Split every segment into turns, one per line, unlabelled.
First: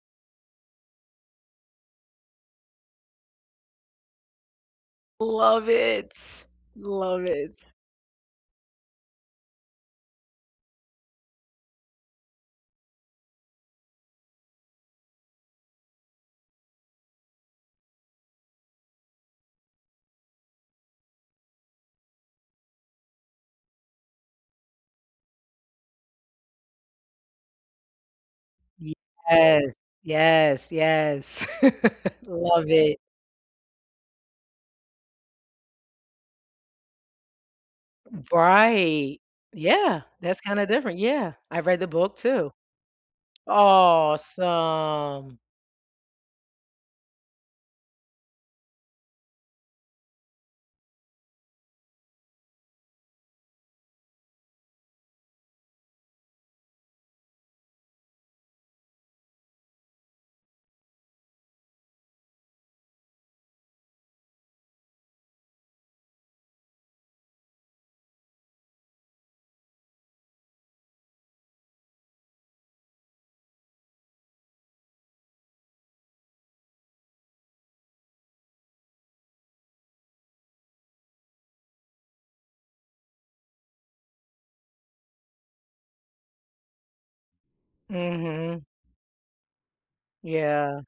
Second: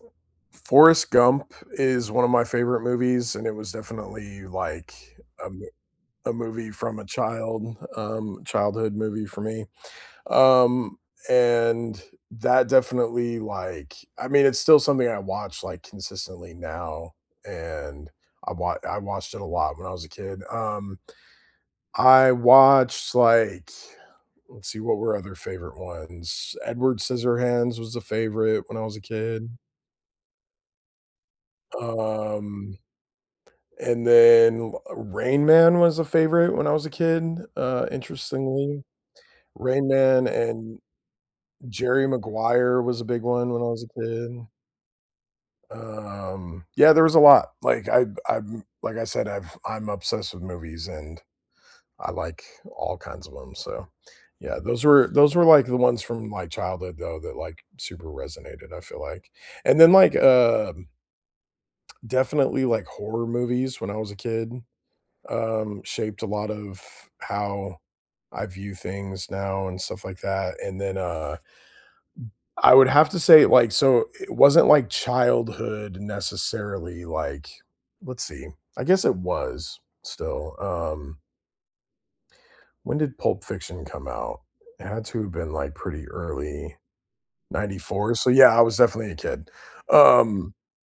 F Forrest Gump is one of my favorite movies, and it was definitely like a m
Love it,
a movie from a
love it.
child, um, childhood movie for me, um, and that definitely like, I mean it's still something I watch like consistently now, and I wa I watched it a lot when I was a kid, um I watched like, let's see what were other favorite ones. Edward Scissorhands was a favorite when I was a kid.
Yes, yes, yes, love
Um,
it.
and then, uh, Rain Man was a favorite when I was a kid, uh, interestingly,
Right,
Rain
yeah,
Man
that's kinda
and
different, yeah, I've read the
Jerry
book too.
Maguire was a big one when I was a kid.
Awesome.
Um, yeah, there was a lot, like I I'm like I said, I've I'm obsessed with movies and I like all kinds of 'em, so, yeah, those were those were like the ones from my childhood though, that like super resonated, I feel like. And then like um definitely like horror movies when I was a kid, um, shaped a lot of how I view things now and stuff like that, and then, uh, I would have to say like, so it wasn't like childhood necessarily, like, let's see, I guess it was still, um when did Pulp Fiction come out? It had to have been like pretty early, '94, so yeah, I
Mhm.
was definitely a kid. Um,
Yeah.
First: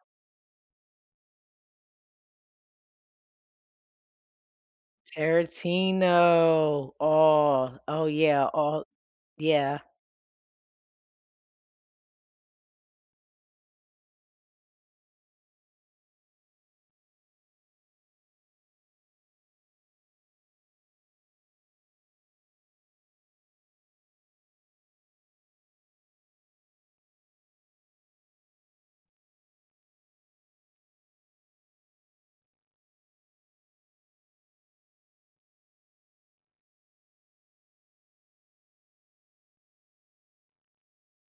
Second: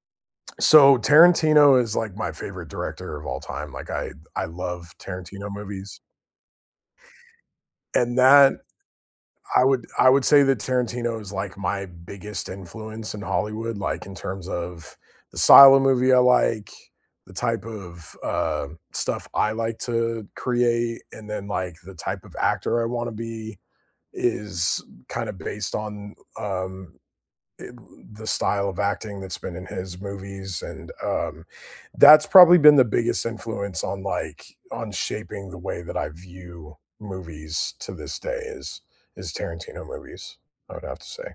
so Tarantino is like my favorite director of all time, like I I love Tarantino movies.
Tarantino, oh, oh,
And
yeah,
that
all
I
yeah.
would I would say that Tarantino is like my biggest influence in Hollywood, like in terms of the style of movie I like, the type of, uh, stuff I like to create, and then like the type of actor I wanna be is kind of based on, um, i the style of acting that's been in his movies and, um, that's probably been the biggest influence on, like, on shaping the way that I view movies to this day is is Tarantino movies, I would have to say.